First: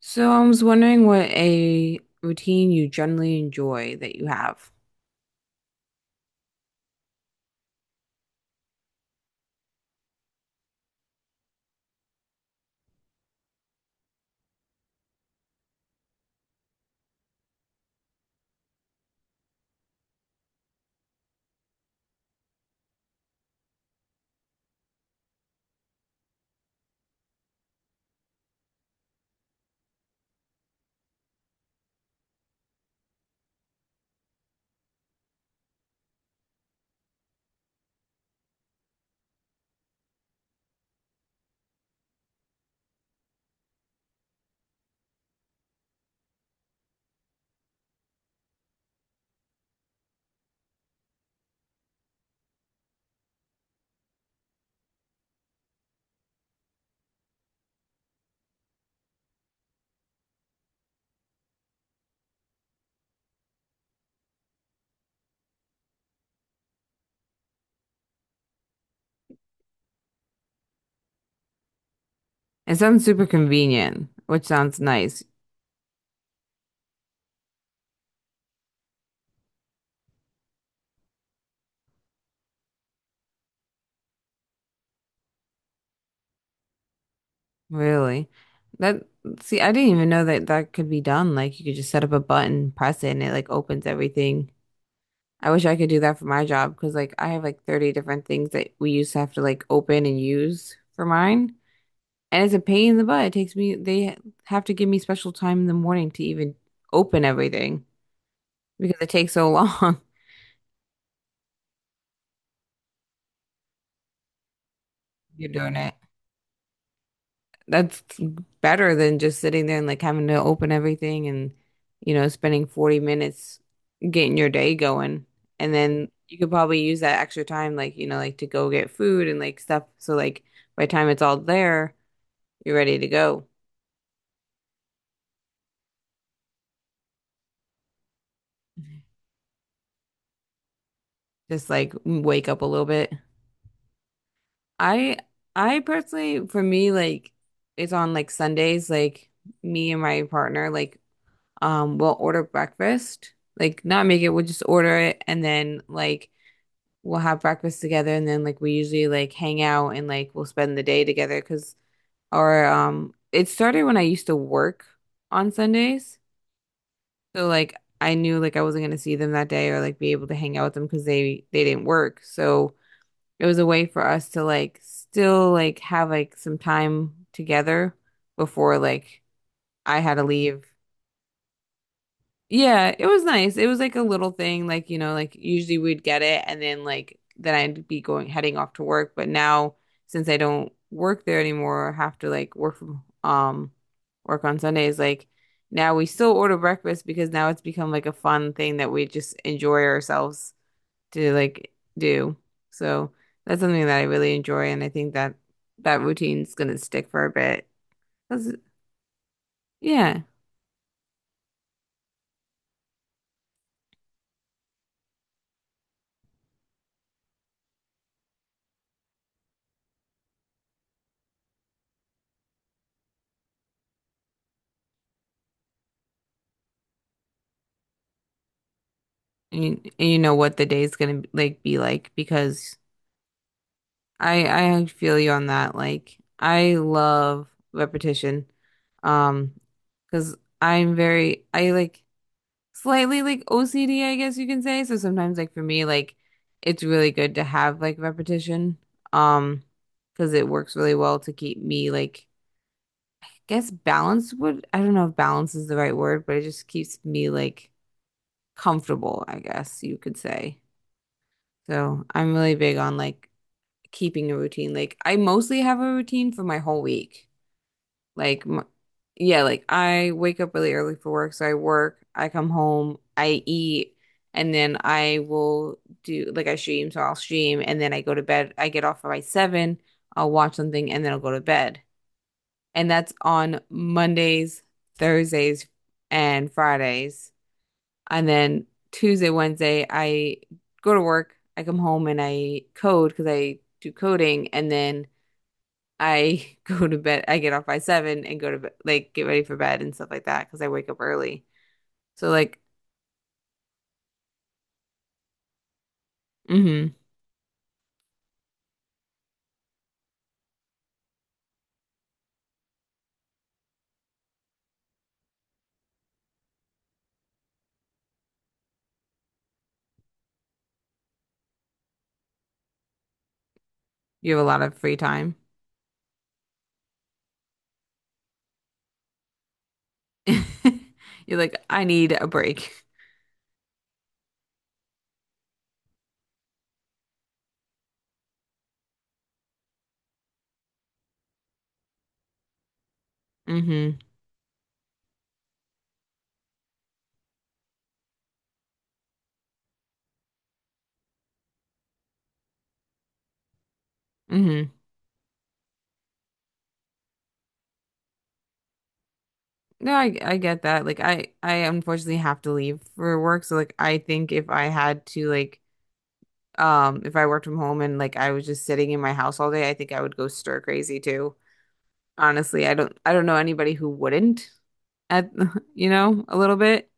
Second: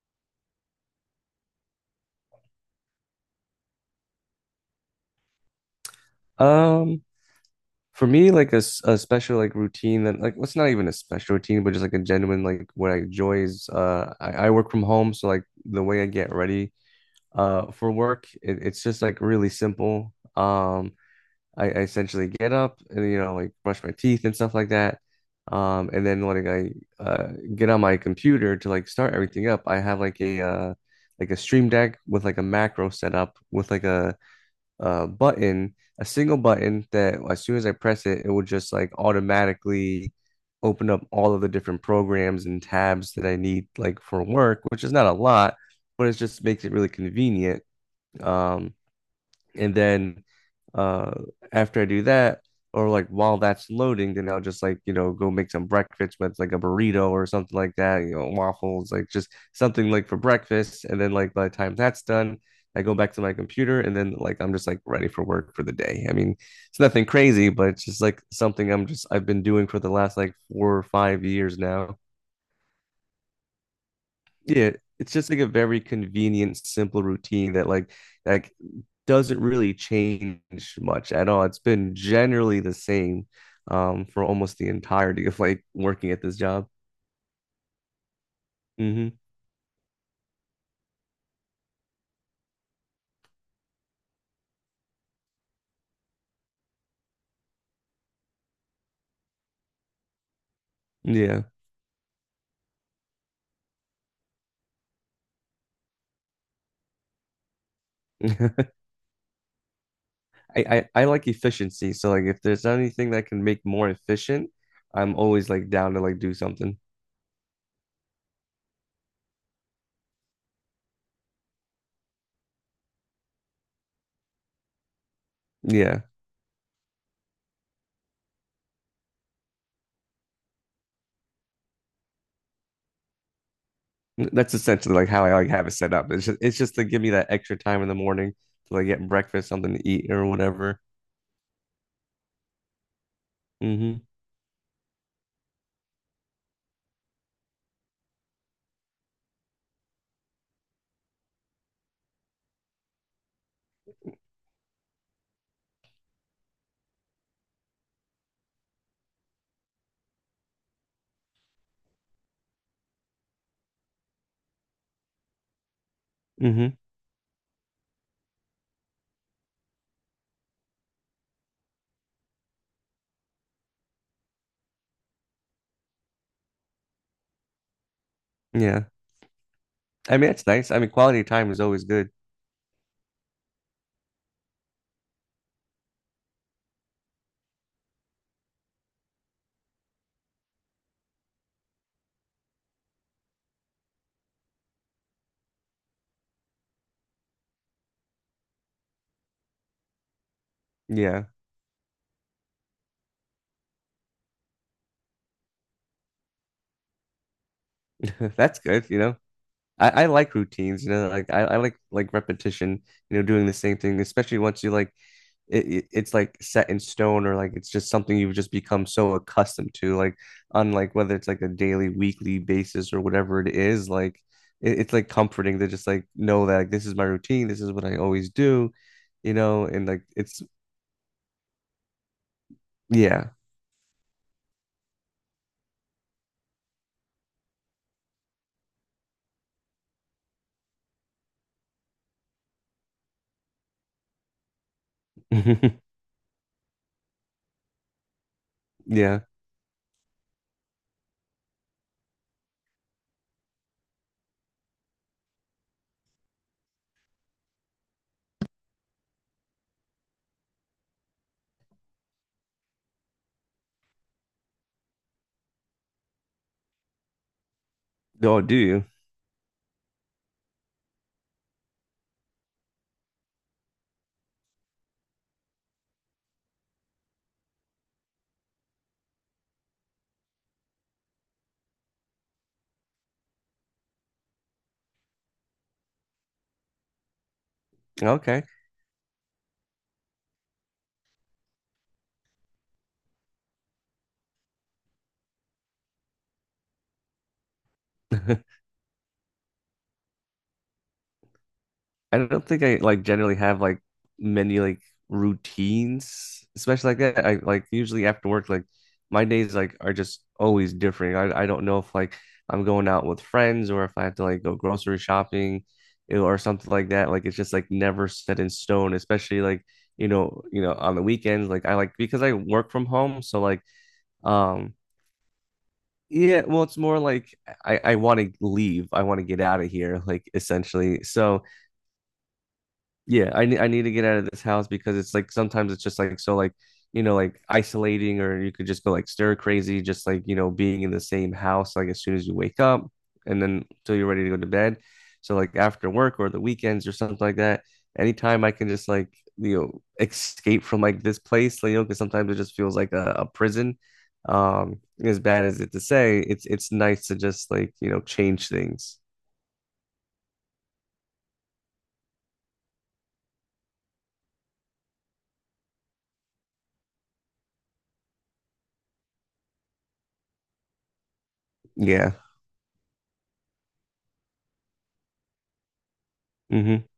So I was wondering what a routine you generally enjoy that you have. Um, for me, a special routine that what's not even a special routine, but just a genuine what I enjoy is I work from home, so like the way I get ready for work, it's just like really simple. I essentially get up and you know like brush my teeth and stuff like that. And then when I get on my computer to like start everything up, I have like a Stream Deck with like a macro set up with like a button, a single button that as soon as I press it, it will just like automatically open up all of the different programs and tabs that I need like for work, which is not a lot, but it just makes it really convenient. Um, and then uh After I do that, or like while that's loading, then I'll just like, you know, go make some breakfast with like a burrito or something like that, you know, waffles, like just something like for breakfast. And then like by the time that's done, I go back to my computer and then like I'm just like ready for work for the day. I mean, it's nothing crazy, but it's just like something I've been doing for the last like 4 or 5 years now. It sounds super convenient, which Yeah, sounds it's nice, just like a very convenient, simple routine that like doesn't really change much at all. It's been generally the same for almost the entirety of like working at this job. really. That Hmm. see, I didn't even know that that could be done. Like you could just set up a button, press it, and it like opens everything. I wish I could do that for my job because like I have like 30 different things that we used to have to like open and use for Yeah. mine. And it's a pain in the butt. It takes me, they have to give me special time in the morning to even open everything because it takes so long. I like efficiency. So like if there's anything that can make more efficient, I'm always You're like doing it. down to like do something. That's better than just sitting there and like having to open everything and you know spending 40 minutes getting your day going, and Yeah. then you could probably use that extra time like you know like to go get food and like stuff, so like by the time it's all there, you're ready to go. That's essentially like how I like have it set up. It's just to give me that extra time in the morning to like get breakfast, something to eat or whatever. Just like wake up a little bit. Hmm. I I personally for me, like it's on like Sundays, like me and my partner, like we'll order breakfast, like not make it, we'll just order it, and then like we'll have breakfast together, and then like we usually like hang out and like we'll spend the day together because our it started when I used to work on Sundays. Hmm. So like I knew like I wasn't gonna see them that day or like be able to hang out with them because they didn't work. So it was a way for us to like still like have like some time together before Yeah. like I had I to mean, it's leave. nice. I mean, quality time is always good. Yeah, it was nice. It was like a little thing, like, you know, like usually we'd get it and then like then I'd be going heading off to work. But now since I don't work there anymore, I have to like work from work on Sundays, like now we still order breakfast because now it's become like a fun thing that we just enjoy ourselves Yeah. to like do. So that's something that I really enjoy, and I think that that routine's gonna stick for a bit. 'Cause, That's good, you know. I yeah. like routines, you know, like I like repetition, you know, doing the same thing, especially once you like it's like set in stone or like it's just something you've just become so accustomed to, like on like whether it's like a daily, weekly basis or whatever it is, like it's like comforting to just like know that like, this is my routine, this is what I always do, you know, and like And you know it's what the day's gonna like be like because yeah. I feel you on that. Like I love repetition. Um, because I'm very I like slightly like OCD, I guess you can say. So sometimes like for me, like it's really good to have like repetition. Yeah. Um, because it works really well to keep me like I guess balance would I don't know if balance is the right word, but it just keeps me like comfortable, I guess you could say. So I'm really big on like keeping a routine. Like I mostly have a routine for my whole week. Oh, Like do m you? yeah, like I wake up really early for work, so I work, I come home, I eat, and then I will do like I stream, so I'll stream and then I go to bed. I get off by 7, I'll watch something and then I'll go to bed. And that's on Mondays, Thursdays, and Fridays. And Okay. then Tuesday, Wednesday, I go to work, I come home and I code because I do coding, and then I go to bed, I get off by seven and go to bed, like get ready for bed and stuff like that because I wake up early. I So don't like, think I like generally have like many like routines, mm-hmm, especially like that. I like usually after work, like my days like are just always different. I don't know if like I'm going out with friends or if I have to like go grocery shopping, you know, or something like that. Like it's just like never set in stone, especially like you know, on the weekends. Like I like because I work from home, so like you have a lot um of free time. yeah, well it's more like I want to leave. I want to get out of here, like essentially. You're So like, I need a break. yeah, I need to get out of this house because it's like sometimes it's just like so like you know like isolating or you could just go like stir crazy just like you know being in the same house like as soon as you wake up and then till Mm-hmm. you're ready to go to bed. So like after work or the weekends or something like that, anytime I can just like you know escape from like this place, like, you know, because sometimes it just feels like a prison. Mm-hmm. As bad as it to say, it's nice to just like you know change things. No, I get that. Like I unfortunately have to leave for work. So like I think if I had to like if I worked from home and like I was just sitting in my house all day, I think I would go stir crazy too. Yeah. Honestly, I don't know anybody who wouldn't at you know, a little Hmm. bit.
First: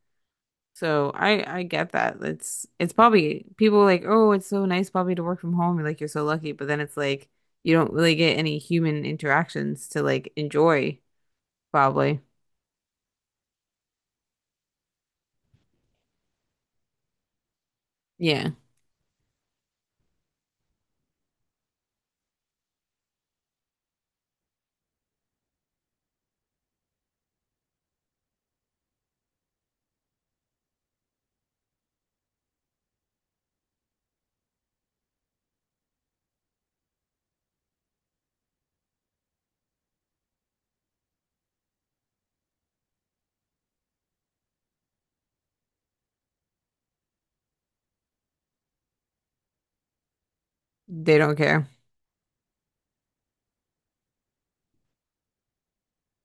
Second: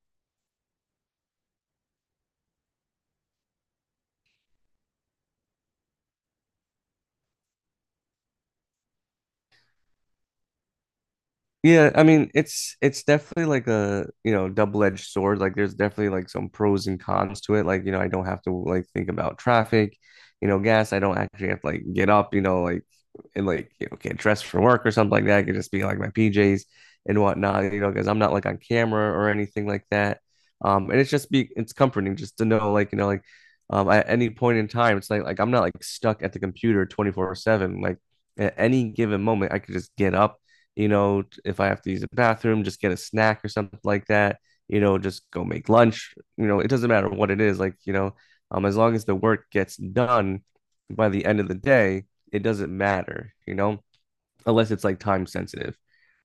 So I get that. It's probably people are like, "Oh, it's so nice probably to work from home." You're like, "You're so lucky." But then it's like you don't really get any human interactions to like enjoy Yeah, I probably. mean it's definitely like a you know double-edged sword. Like there's definitely like some pros and cons to it. Like you know I don't have to Yeah. like think about traffic, you know gas. I don't actually have to like get up, you know like and like you know get dressed for work or something like that. I could just be like my PJs and whatnot, you know, because I'm not like on camera or anything like that. And it's comforting just to know like you know like at any point in time it's like I'm not like stuck at the computer 24/7. Like at any given moment I could just get up, you know, if I have to use the bathroom, just get a snack or something like that, you know, just go make lunch, you know, it doesn't matter what it is, like, you know, as long as the work gets done by They the don't end of the care. day, it doesn't matter, you know, unless it's like time sensitive,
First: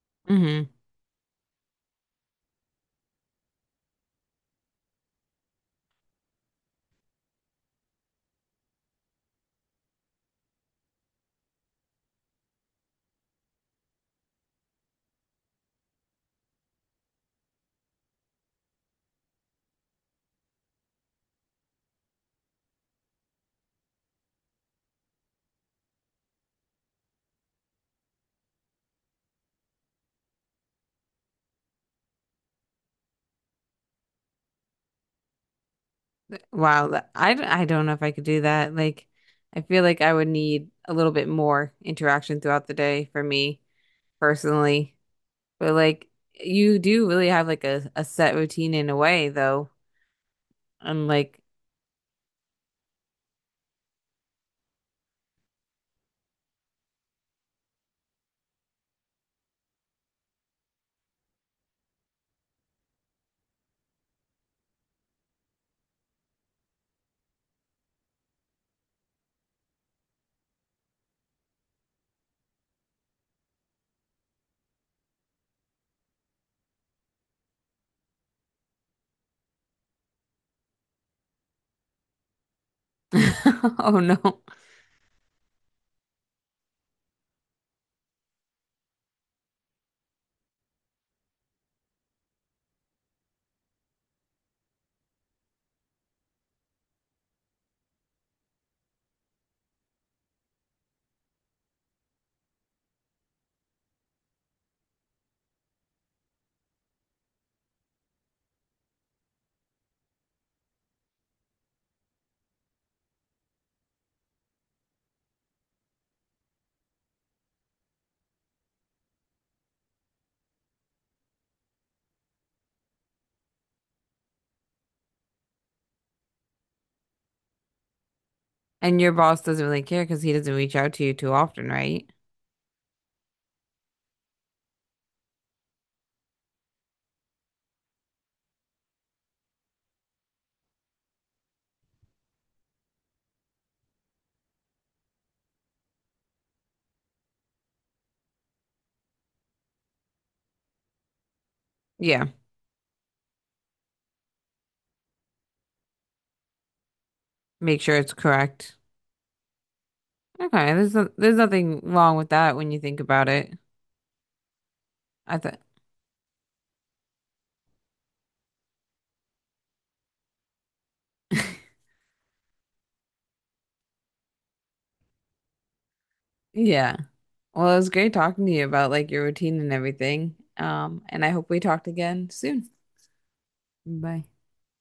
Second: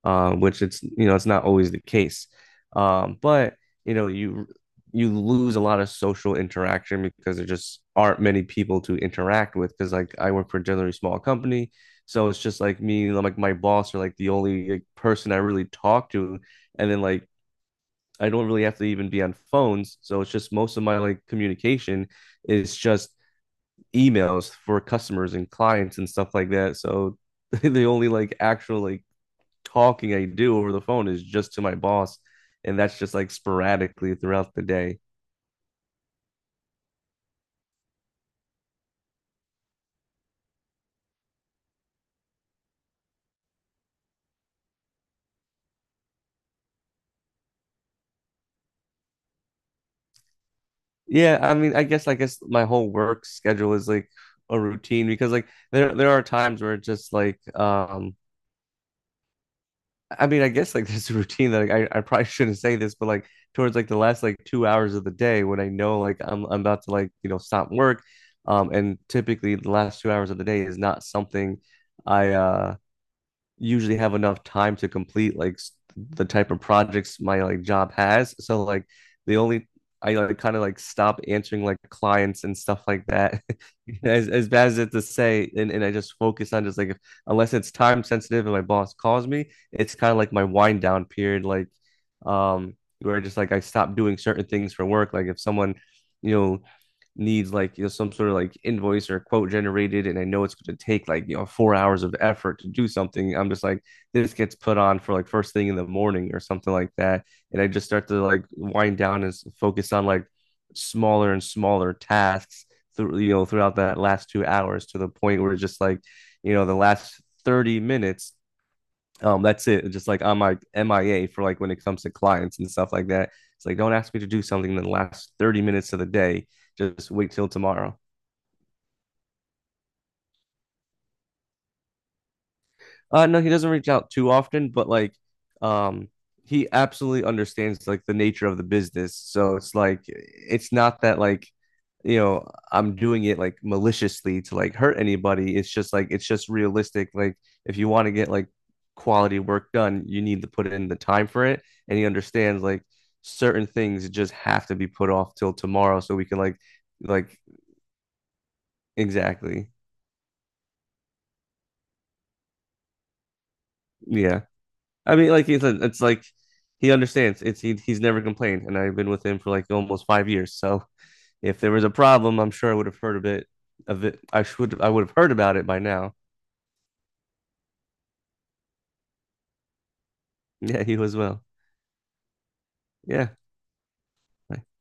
which Hmm. it's you know it's not always the case. But you know you lose a lot of social interaction because there just aren't many people to interact with. Because like I work for a generally small company, so it's just like me, like my boss, are like the only like, person I really talk to, and then like I don't really have to even be on phones. So it's just most of my like communication is just emails for customers and clients and stuff like that. So the only like actual like talking I do over the phone is just to my boss, and that's just like sporadically throughout the day. Wow, that- I d- I don't know if I could do that. Like I feel like I would need a little bit more interaction throughout the day for me personally. But like you do really have like a set routine in a way though. I'm Yeah, like I mean, I guess my whole work schedule is like a routine because like there are times where it's just like I mean I guess like there's a routine that like, I probably shouldn't say this but like towards like the last 2 hours of the day when I know like I'm about to like you know stop work, and typically the last 2 hours of the day is not something I usually have enough time to complete like the type of projects my like job has. So like the only I like kind of like stop answering like clients and stuff like that. oh As no. as bad as it to say, and I just focus on just like if, unless it's time sensitive and my boss calls me, it's kind of like my wind down period, like um where just like I stop doing certain things for work. Like if someone, you know, needs like you know some sort of like invoice or quote generated and I know it's going to take like you know 4 hours of effort to do something, I'm just like this gets put on for like first thing in the morning or something like that and I just start to like wind down and focus on like smaller and smaller tasks through you know throughout that last 2 hours to the point where it's just like you know the last 30 minutes. That's it. Just like I'm like MIA for like when it comes to clients and stuff like that. It's like don't ask me to do something in the last 30 minutes of the day. Just wait till tomorrow. And your boss doesn't really care because he doesn't reach out to you too often, right? No, he doesn't reach out too often, but like, um, he absolutely understands like the nature of the business. So it's like, it's not that like, you know, I'm doing it like maliciously to like hurt anybody. It's just like, it's just realistic. Like, if you want to get like quality work done, you need to put in the time for it. And he Yeah, understands like certain things just have to be put off till tomorrow so we can like, make sure it's correct. exactly. Okay, there's no, there's nothing wrong with that when you think about it. Yeah. I mean, I like thought, he said, it's like he understands. It's he's never complained, and I've been with him for like almost 5 years. So if there was a problem, I'm sure I would have heard a bit of it. I would have heard about it by now. yeah. Well, it was great talking to you about like your routine and everything. Yeah, he was And I well. hope we talked again soon. Yeah, Bye.